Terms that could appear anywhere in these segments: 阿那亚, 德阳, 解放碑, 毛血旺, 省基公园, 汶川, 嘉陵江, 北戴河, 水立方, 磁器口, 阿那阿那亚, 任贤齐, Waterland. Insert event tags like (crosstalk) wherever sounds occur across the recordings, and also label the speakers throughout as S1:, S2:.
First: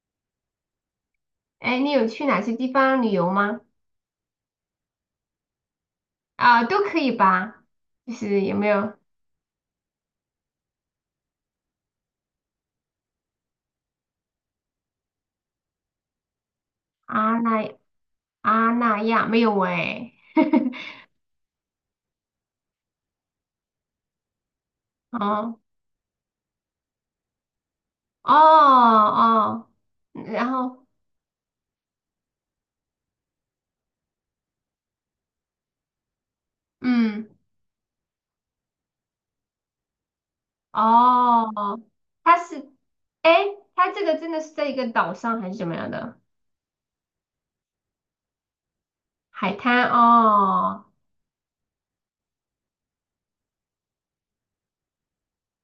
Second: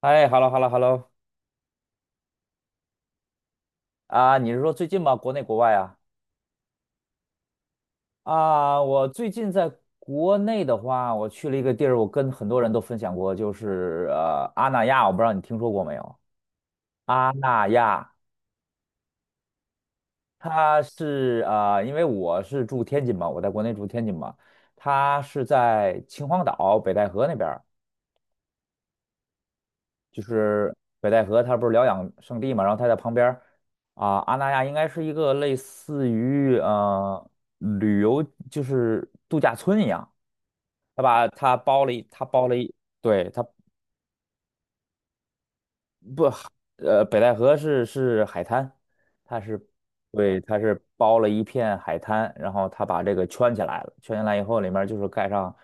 S1: 哎，hello hello hello。
S2: 哎，你有去哪些地方旅游吗？
S1: 啊，你是说最近吗？国内国外啊？
S2: 啊，都可以吧。就是有没
S1: 啊，
S2: 有
S1: 我最近在国内的话，我去了一个地儿，我跟很多人都分享过，就是阿那亚，我不知道你听说过没有？阿
S2: 阿
S1: 那
S2: 那
S1: 亚，
S2: 阿那亚？没有哎。
S1: 它
S2: (laughs)
S1: 是因为我是住天津嘛，我在国内住天津嘛，它是
S2: 哦
S1: 在秦皇岛北戴河那边
S2: 哦哦，
S1: 就
S2: 然
S1: 是
S2: 后
S1: 北戴河，它不是疗养圣地嘛，然后它在旁边儿阿那亚应该是一个类似于
S2: 嗯
S1: 旅游就是度假村一样，它把
S2: 哦，
S1: 它包了一，它
S2: 它
S1: 包了
S2: 是
S1: 一，对，
S2: 哎，
S1: 它
S2: 它这个真的是在一个岛上还是怎么样的
S1: 不，北戴河是海滩，它
S2: 海
S1: 是
S2: 滩？
S1: 对，它是
S2: 哦
S1: 包了一片海滩，然后它把这个圈起来了，圈起来以后里面就是盖上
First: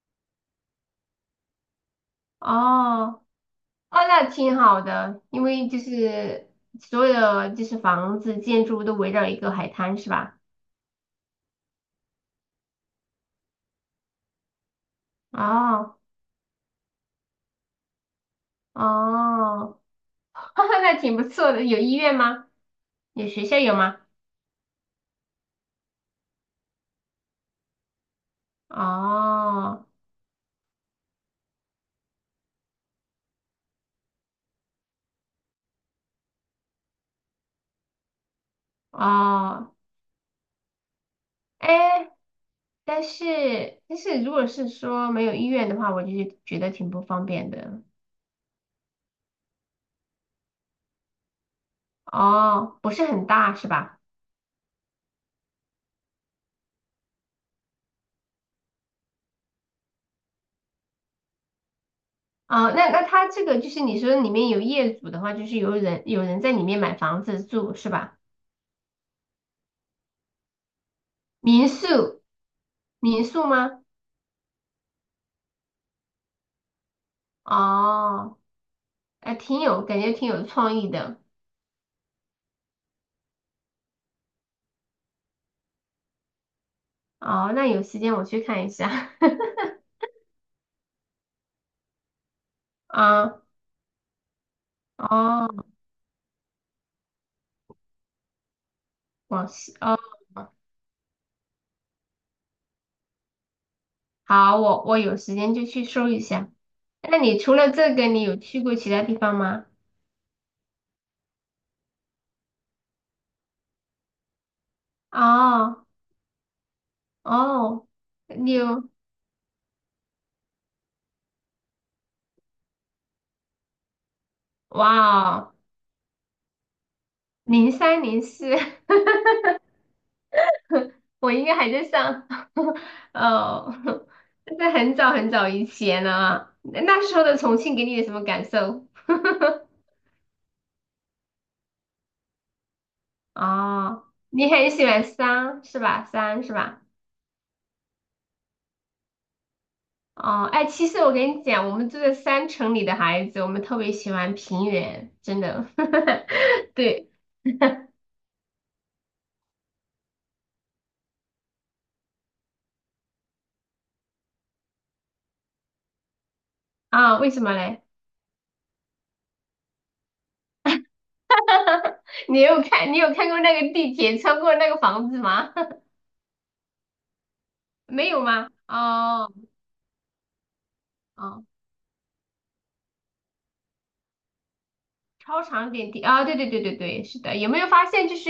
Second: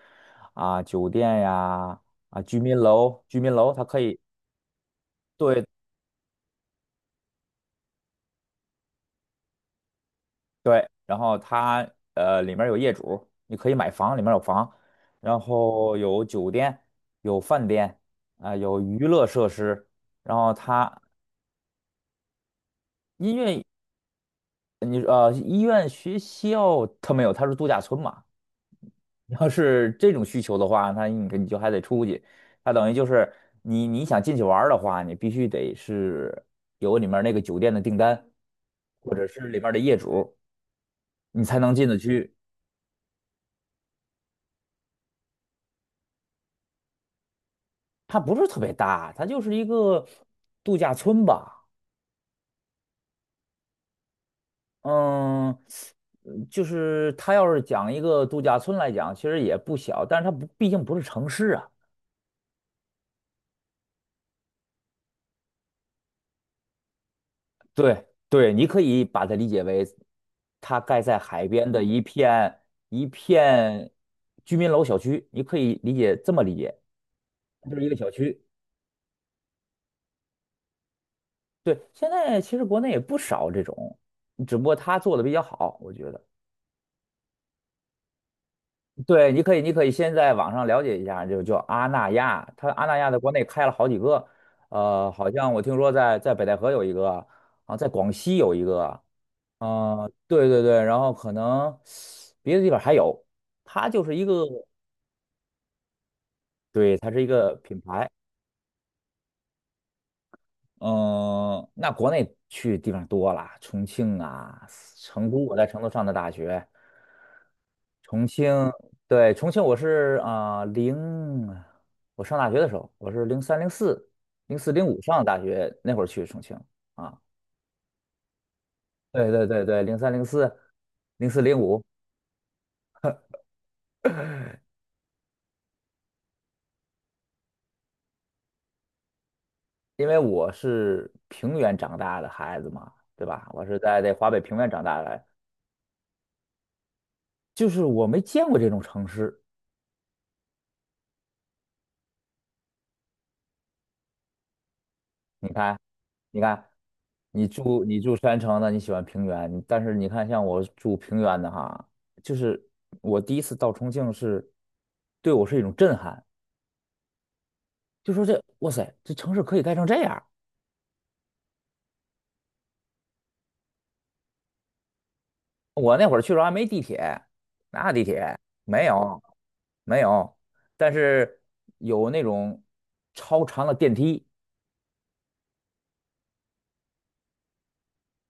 S1: 酒店呀居民
S2: 哦
S1: 楼，居民楼它
S2: 哦，
S1: 可以。
S2: 那挺好的，因
S1: 对
S2: 为就是所有的就是房子建筑都围绕一个海滩是吧？
S1: 对，然后它里面有业主，你可以买房，里面有房，然后
S2: 哦
S1: 有酒店，有饭店，有娱乐设
S2: 哦
S1: 施，然后
S2: (laughs) 那
S1: 它
S2: 挺不错的。有医院吗？有
S1: 音
S2: 学校
S1: 乐
S2: 有吗？
S1: 你医院、学校它没有，它是度假村嘛。你要
S2: 哦
S1: 是这种需求的话，那你就还得出去，它等于就是你想进去玩儿的话，你必须得是有里面那个酒店的订单，或者是里面
S2: 哦，
S1: 的业主，你才能进得
S2: 哎，
S1: 去。
S2: 但是如果是说没有医院的话，我就觉得挺不方便的。
S1: 它不是特别大，它就是一个度假村吧。
S2: 哦，不是很大是吧？
S1: 嗯。就是它要是讲一个度假村来讲，其实也不小，但是它不，毕竟不是城市啊。
S2: 哦，那那他这个就是你说里面有业主的话，就是有人在里面买房子住是
S1: 对
S2: 吧？
S1: 对，你可以把它理解为，它盖在海
S2: 民
S1: 边的一
S2: 宿
S1: 片一
S2: 民宿吗？
S1: 片居民楼小区，你可以这么理解，就是一个小
S2: 哦，
S1: 区。
S2: 哎，挺有感觉，挺有创意的。
S1: 对，现在其实国内也不少这种，只不过他做的比较好，我觉得。
S2: 哦，那有时间我去看一下。
S1: 对，你可以，
S2: (laughs)
S1: 你可以先在网上了解一下，就叫阿那亚，阿那亚在国
S2: 啊，
S1: 内开了好几个。好像我
S2: 哦，
S1: 听说在北戴河有一个，啊，在广西有一个。
S2: 广西哦。
S1: 对对对，然后可能别的地方还有，它就是一个，
S2: 好，我有时间就去搜一下。
S1: 对，它
S2: 那
S1: 是一
S2: 你除
S1: 个
S2: 了
S1: 品
S2: 这个，
S1: 牌。
S2: 你有去过其他地方吗？
S1: 嗯，那国内去地方多了，重庆啊，成都，我在成
S2: 哦
S1: 都上的大学。
S2: 哦，
S1: 重
S2: 你
S1: 庆，
S2: 有
S1: 对，重庆，我是啊零、我上大学的时候，我是零三零四、零四零五上的
S2: 哇
S1: 大
S2: 哦，
S1: 学，那会儿去重庆啊，
S2: 03、04，(laughs)
S1: 对对对对，零三零四、零
S2: 我
S1: 四
S2: 应该
S1: 零
S2: 还
S1: 五。
S2: 在上 (laughs) 哦，(laughs) 那是很早很早以前了。那那时候的重庆给你有什么感受？
S1: 因为我是平原长大的孩子嘛，对吧？我是在
S2: 哦，
S1: 这华北
S2: 你
S1: 平原
S2: 很
S1: 长
S2: 喜
S1: 大
S2: 欢
S1: 的，
S2: 山是吧？山是吧？
S1: 就是我没见过这种城市。
S2: 哦，哎，其实我跟你讲，我们住在山城里的孩子，我们特别喜欢平原，真
S1: 你
S2: 的。
S1: 看，
S2: (laughs)
S1: 你看，
S2: 对
S1: 你住山城的，你喜欢平原，你但是你看像我住平原的哈，就是我第一次到重庆是，对我是一种震撼，
S2: 啊，为什么嘞？
S1: 就说这哇塞，这城市可以盖成这样。
S2: 你有看过那个地铁穿过那个房子吗？(laughs)
S1: 我那会儿去的时候还没地铁，哪有地
S2: 没有
S1: 铁？
S2: 吗？
S1: 没有，
S2: 哦
S1: 没有，但是
S2: 哦，
S1: 有那种超长的电梯
S2: 超长点地啊，对对对对对，是的。有没有发现，就是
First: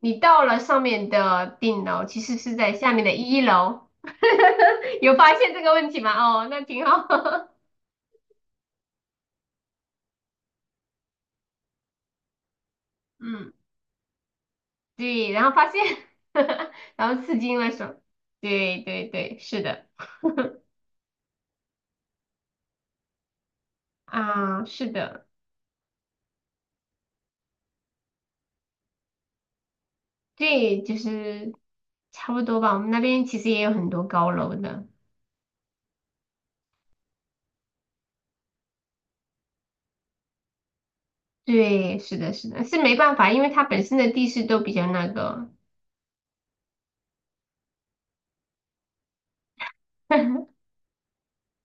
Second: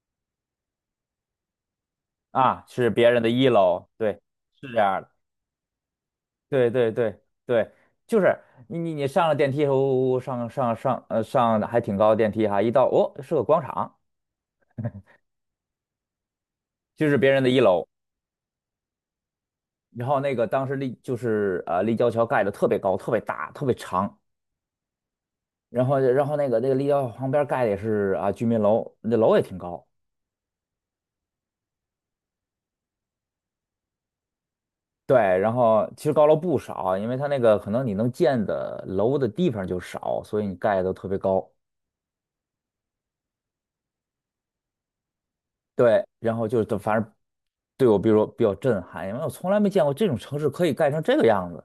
S2: 你到了上面的顶楼，其实是在
S1: 是
S2: 下面
S1: 别
S2: 的
S1: 人的
S2: 一
S1: 一楼，
S2: 楼，
S1: 对，是这样
S2: (laughs)
S1: 的。
S2: 有发现这个问题吗？哦，那
S1: 对
S2: 挺
S1: 对
S2: 好。
S1: 对
S2: (laughs)
S1: 对，就是你上了电梯，呜呜呜上上上上的还挺高的电梯哈，一到哦是个
S2: 嗯
S1: 广场，
S2: 对，然后发现，(laughs)
S1: 就
S2: 然
S1: 是
S2: 后
S1: 别
S2: 刺
S1: 人的
S2: 激
S1: 一
S2: 了
S1: 楼。
S2: 手，对对对，是的，
S1: 然后那个当时就是立交桥盖的特别高，特别大，特别长。
S2: 啊，是的，
S1: 然后那个立交桥旁边盖的也是啊居民楼，那楼也挺高。
S2: 对，就是差不多吧。我们那边其实也有很多高楼的，
S1: 对，然后其实高楼不少啊，因为它那个可能你能建的楼的地方就少，所以你盖的都特别高。
S2: 对，是的，是的，是没办法，因为它本身的地势都比较那个，
S1: 对，然后就是反正对我比如说比较震撼，因为我从来没见过这种城市
S2: (laughs)
S1: 可以盖成这个样子。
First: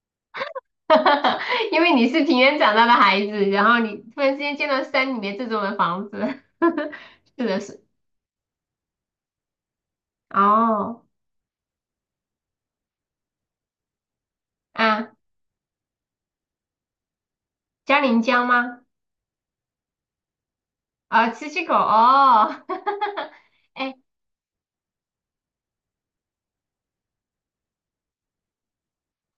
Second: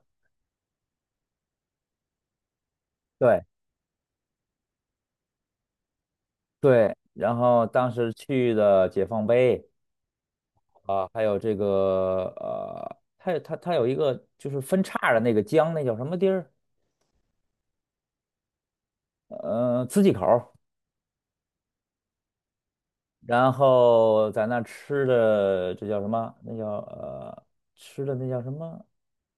S2: 哈哈哈！因为你是平原长大的孩
S1: 对
S2: 子，然后你突然之间见到山里面这种的房子，(laughs) 哈哈，
S1: 对，然
S2: 是的
S1: 后
S2: 是，
S1: 当时去的解放碑
S2: 哦，
S1: 还有这个它有一个就是分叉
S2: 啊，
S1: 的那个江，那叫什么地儿？
S2: 嘉陵江吗？
S1: 磁器口儿
S2: 啊，七七口，哦。(laughs)
S1: 然
S2: 哎，
S1: 后在那吃的这叫什么？吃的那叫什么？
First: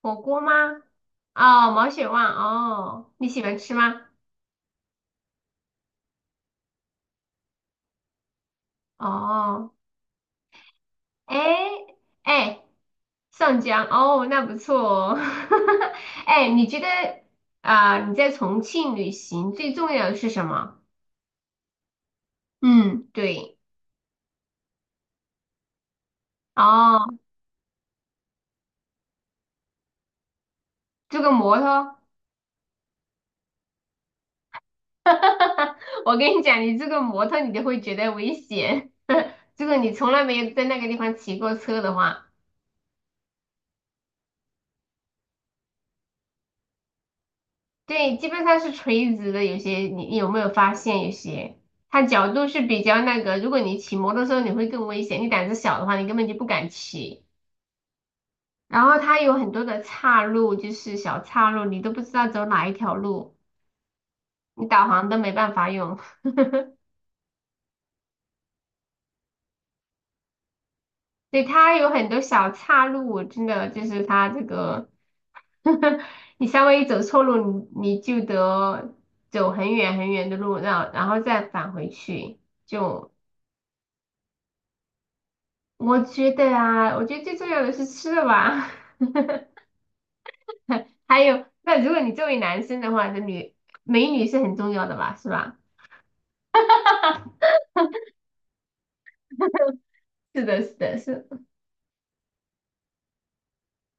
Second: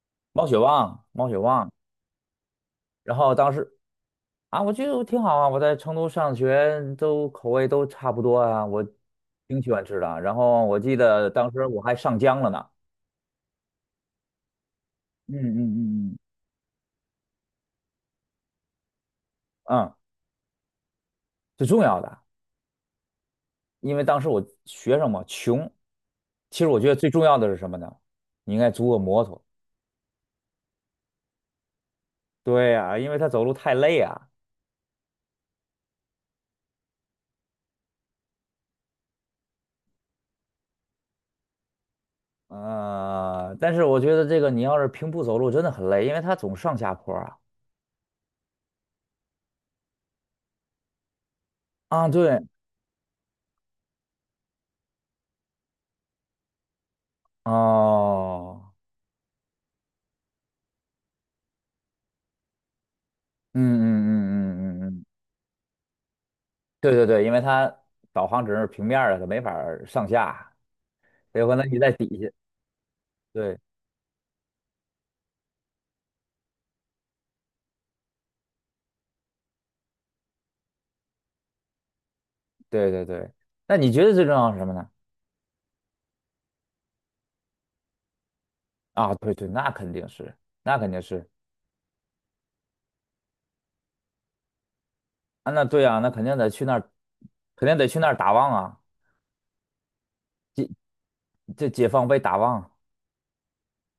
S2: 火锅
S1: 毛
S2: 吗？
S1: 血旺，毛血旺。
S2: 哦，毛血旺哦，
S1: 然
S2: 你
S1: 后
S2: 喜
S1: 当
S2: 欢
S1: 时
S2: 吃吗？
S1: 啊，我觉得我挺好啊，我在成都上学，都口味都差不多啊，我挺喜
S2: 哦，
S1: 欢吃的啊。然后我记得
S2: 哎
S1: 当时我还上江了
S2: 哎，
S1: 呢，
S2: 上江哦，那不错哦。
S1: 嗯嗯
S2: (laughs)
S1: 嗯嗯，
S2: 哎，你觉得啊、你在重庆旅行最
S1: 嗯，
S2: 重要的是什么？
S1: 最重要的，
S2: 嗯，对，
S1: 因为当时我学生嘛穷，其实我觉得最
S2: 哦，
S1: 重要的是什么呢？你应该租个摩托。
S2: 这个摩托，
S1: 对呀，因为他走路太累啊，
S2: (laughs) 我跟你讲，你这个摩托你都会觉得危险。(laughs) 如果你从来没有在那个地方骑过车的话。
S1: 但是我觉得这个你要是平步走路真的很累，因为他总上下坡啊。
S2: 对，基本上是垂直的。有些你有没有发现，有些它
S1: 啊，
S2: 角
S1: 对，
S2: 度是比较那个。如果你骑摩托车，你会更危险。你胆子小的话，你根本就不敢骑。
S1: 哦，
S2: 然后它有很多的岔路，就是小岔路，你都不知道走哪一条路，
S1: 嗯嗯
S2: 你
S1: 嗯嗯嗯
S2: 导
S1: 嗯。
S2: 航都没办法用。
S1: 对对对，因为它导航只是平面儿的，它没法儿上下，所
S2: 对，
S1: 以可能
S2: 它
S1: 你
S2: 有
S1: 在底
S2: 很多
S1: 下。
S2: 小岔路，我真
S1: 对
S2: 的就是它这个，(laughs) 你稍微一走错路，你就得走很远很远的路，然后再返回去，
S1: 对对
S2: 就
S1: 对，那你觉得最重要是什么呢？
S2: 我觉得啊，我觉得最重要的是吃的吧。
S1: 啊，对对，那肯定是，那肯定
S2: (laughs) 还
S1: 是
S2: 有，那如果你作为男生的话，美女是很重要的吧，是
S1: 啊，
S2: 吧？
S1: 那对啊，那肯定得去那儿，肯定得去那儿打望啊，
S2: 是的，是的，是
S1: 这解放碑打望。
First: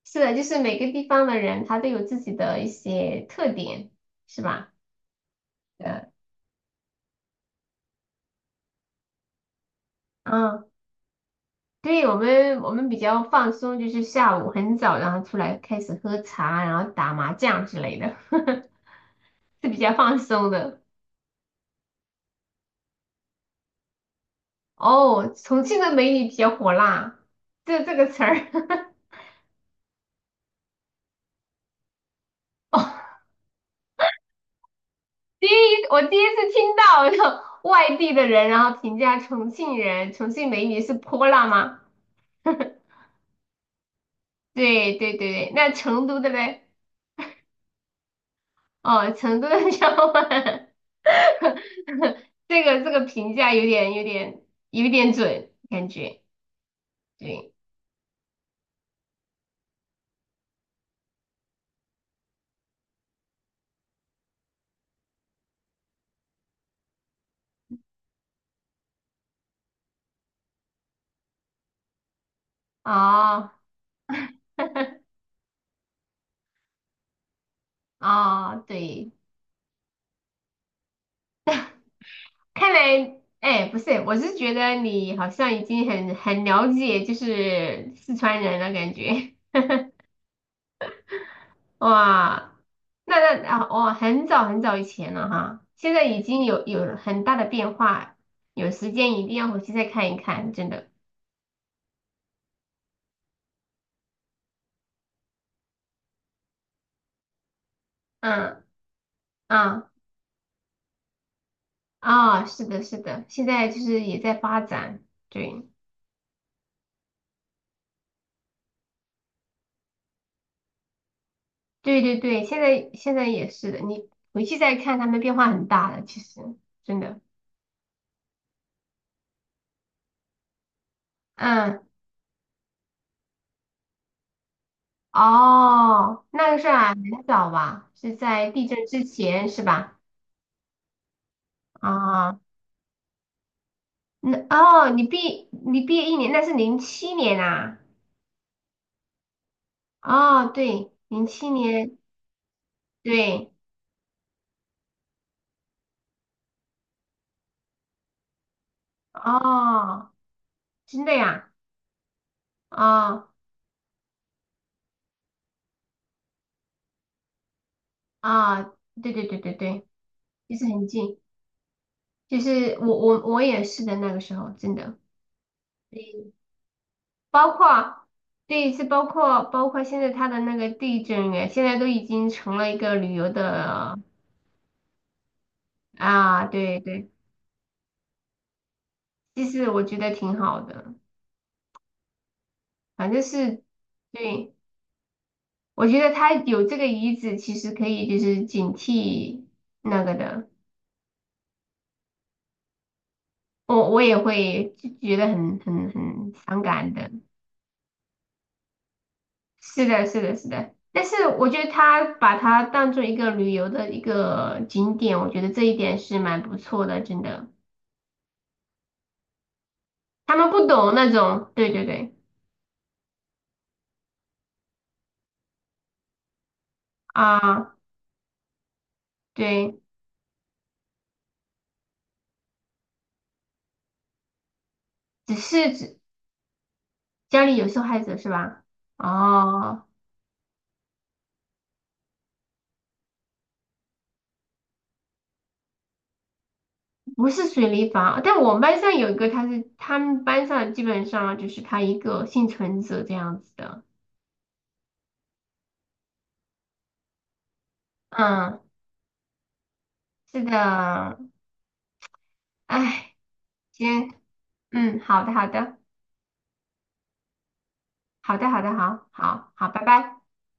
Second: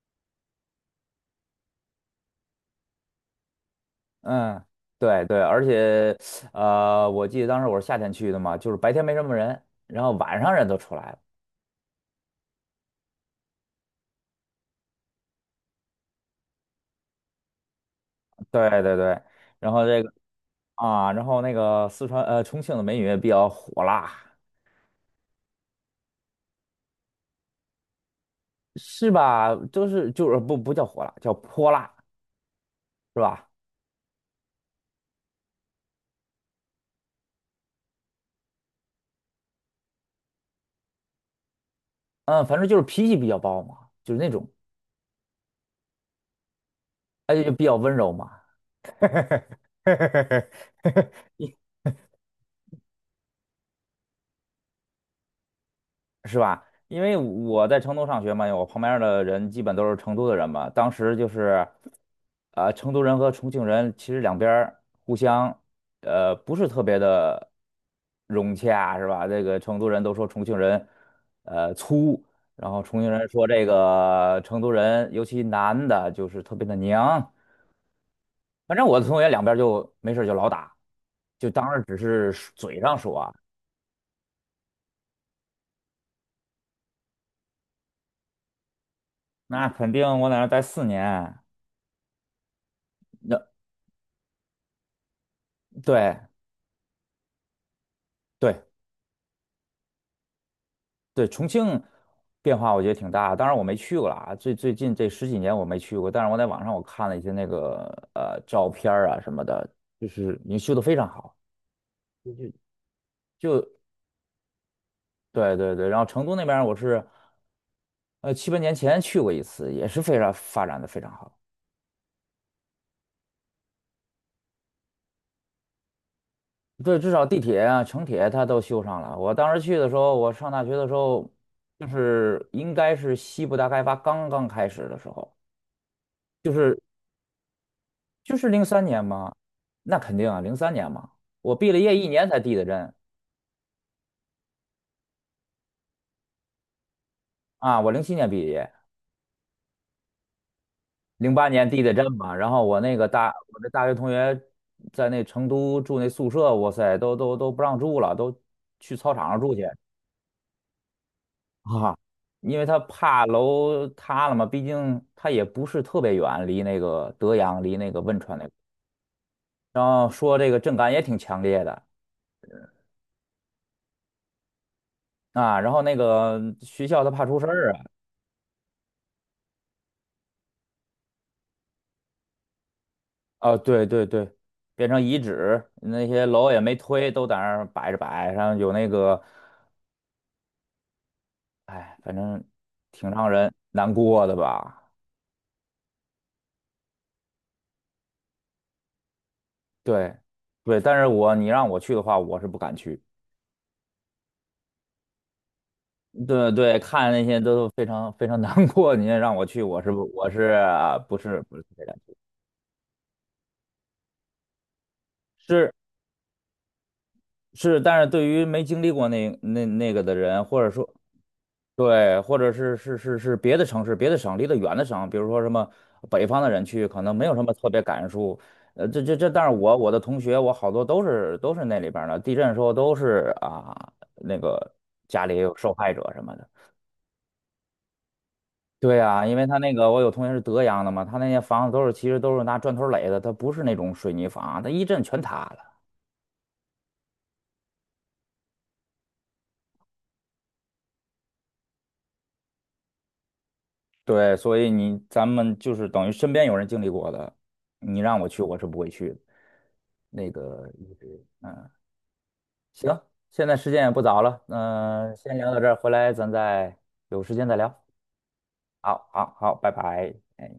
S2: 是的，就是每个地方的人他都有自己的一些特点，是
S1: 嗯，
S2: 吧？
S1: 对对，而
S2: 呃，
S1: 且我记得当时我是夏天去的嘛，就是白天没什么人，然后晚上
S2: 嗯，
S1: 人都出来了。
S2: 对，我们比较放松，就是下午很早，然后出来开始喝茶，然后打麻将之类的，
S1: 对对对，
S2: (laughs) 是
S1: 然
S2: 比
S1: 后
S2: 较
S1: 这个
S2: 放松的。
S1: 然后那个重庆的美女也比较火辣。
S2: 哦，重庆的美女比较火辣，这个词儿。(laughs)
S1: 是吧？就是不叫火辣，叫泼辣，是吧？
S2: 第一，我第一次听到有外地的人，然后评价重庆人，重庆美女是泼辣吗？
S1: 嗯，反正就是脾气比较暴嘛，就是那种，
S2: 对对对对，那成都的嘞？
S1: 而且就比较温柔嘛。
S2: 哦，成都的小伙伴，
S1: (laughs)
S2: (laughs) 这个评价有点准，感觉
S1: 是吧？因为
S2: 对，
S1: 我在成都上学嘛，我旁边儿的人基本都是成都的人嘛。当时就是，成都人和重庆人其实两边儿互相，不是特别的融洽，是吧？这个成都人都说重庆人，粗，然后重庆人说
S2: 哦
S1: 这个成都人，尤其男的，就是特别的娘。
S2: 哦
S1: 反正我的
S2: 对，
S1: 同学两边儿就没事儿就老打，就当时只是
S2: 看
S1: 嘴上
S2: 来
S1: 说啊，
S2: 哎不是，我是觉得你好像已经很了解就是四川人了，感觉。
S1: 那肯定我在那儿待4年。
S2: 哇，那
S1: 那
S2: 啊，哦，很早很早以前了哈，现在
S1: 对。
S2: 已经有了很大的变化，
S1: 对，
S2: 有时间一定要回去再看一看，真的。
S1: 对，重庆变化我觉得挺大，当然我没去过了啊，最近这十几年我没去过，但是我在网上我看了一些那个
S2: 嗯
S1: 照片儿啊什么的，
S2: 嗯
S1: 就是你修得非常好，就
S2: 啊，
S1: 就
S2: 是的，是的，现在
S1: 就
S2: 就是也在发展，
S1: 对
S2: 对
S1: 对对，然后成都那边儿我是7、8年前去过一次，也是非常发展的非常好，
S2: 对对对，现在也是的，你回去再看，他们变化很大的，其实
S1: 对，
S2: 真
S1: 至
S2: 的。
S1: 少地铁啊、城铁它都修上了。我当时去的时候，我上大学的时候，
S2: 嗯，
S1: 就是应该是西部大开发刚刚开始的时候。
S2: 哦，那个是啊，很早吧，是
S1: 就是
S2: 在
S1: 零
S2: 地
S1: 三
S2: 震
S1: 年
S2: 之
S1: 嘛，
S2: 前是
S1: 那
S2: 吧？
S1: 肯定啊，零三年嘛，我毕了业一年
S2: 啊。
S1: 才递的震
S2: 那哦，你毕业一年，那是零七年啊。
S1: 啊，我零七年毕业，
S2: 哦，对，零
S1: 零八
S2: 七
S1: 年递的
S2: 年，
S1: 震嘛，然后
S2: 对，
S1: 我那大学同学在那成都住那宿舍，哇塞，都不让住了，都去操场上住去
S2: 哦，真的呀，
S1: 啊，因为他怕
S2: 哦
S1: 楼塌了嘛，毕竟他也不是特别远，离那个德阳，离那个汶川那个，
S2: 啊，对对对对
S1: 然
S2: 对，
S1: 后说这
S2: 就
S1: 个
S2: 是
S1: 震
S2: 很
S1: 感也挺
S2: 近，
S1: 强烈的
S2: 就是我也是的那个时候，真的，
S1: 啊，然后那
S2: 对，
S1: 个学校他怕出事
S2: 包
S1: 儿。
S2: 括对，是包括现在他的那个地震哎，现在都已经成了一个旅游
S1: 啊，对
S2: 的
S1: 对对，变成遗址，那些
S2: 啊，
S1: 楼也没
S2: 对
S1: 推，
S2: 对，
S1: 都在那儿摆着摆，然后有那个，
S2: 其实我觉得挺好的，
S1: 哎，反正挺
S2: 反正
S1: 让人
S2: 是
S1: 难过的
S2: 对。
S1: 吧。
S2: 我觉得他有这个遗址，其实可以就是警惕那
S1: 对，
S2: 个的。
S1: 对，但是你让我去的话，我是不敢去。
S2: 我也会就觉得很
S1: 对
S2: 伤
S1: 对，
S2: 感
S1: 看
S2: 的。
S1: 那些都非常非常难过，你让我去，我
S2: 是
S1: 是
S2: 的，
S1: 不
S2: 是
S1: 我
S2: 的，
S1: 是
S2: 是的。
S1: 啊
S2: 但
S1: 不
S2: 是
S1: 是
S2: 我
S1: 不是
S2: 觉
S1: 特
S2: 得
S1: 别敢
S2: 他
S1: 去。
S2: 把它当做一个旅游的一个景点，我觉得这
S1: 是
S2: 一点是蛮不错的，真的。
S1: 是，但是对于没经历过那个的
S2: 他
S1: 人，
S2: 们
S1: 或
S2: 不
S1: 者说
S2: 懂那种，对对对，
S1: 对，或者是别的城市、别的省、离得远的省，比如说什么北方的人去，可能没有什么特
S2: 啊，
S1: 别感触。这这这，但是我
S2: 对，
S1: 我的同学，我好多都是那里边儿的，地震的时候都是啊，那个家
S2: 只
S1: 里有
S2: 是
S1: 受害
S2: 只
S1: 者什么的。
S2: 家里有受害者是吧？
S1: 对呀，因为他那
S2: 哦。
S1: 个我有同学是德阳的嘛，他那些房子其实都是拿砖头垒的，他不是那种水泥房啊，他一震全塌了。
S2: 不是水立方，但我们班上有一个，他是他们班上基本上就是他一个幸存者这样子的。
S1: 对，所以咱们就是等于身边有人经历过的，你让我去，我
S2: 嗯，
S1: 是不会去的。那
S2: 是
S1: 个，
S2: 的，
S1: 嗯。行，
S2: 哎，
S1: 现在时间也不
S2: 行，
S1: 早了，
S2: 嗯，
S1: 嗯、
S2: 好的，
S1: 先
S2: 好
S1: 聊到这儿，
S2: 的，
S1: 回来咱再有时间再聊。
S2: 好的，好的，好，
S1: 好，好，
S2: 好，
S1: 好，
S2: 好，
S1: 拜
S2: 拜
S1: 拜。
S2: 拜。
S1: 哎。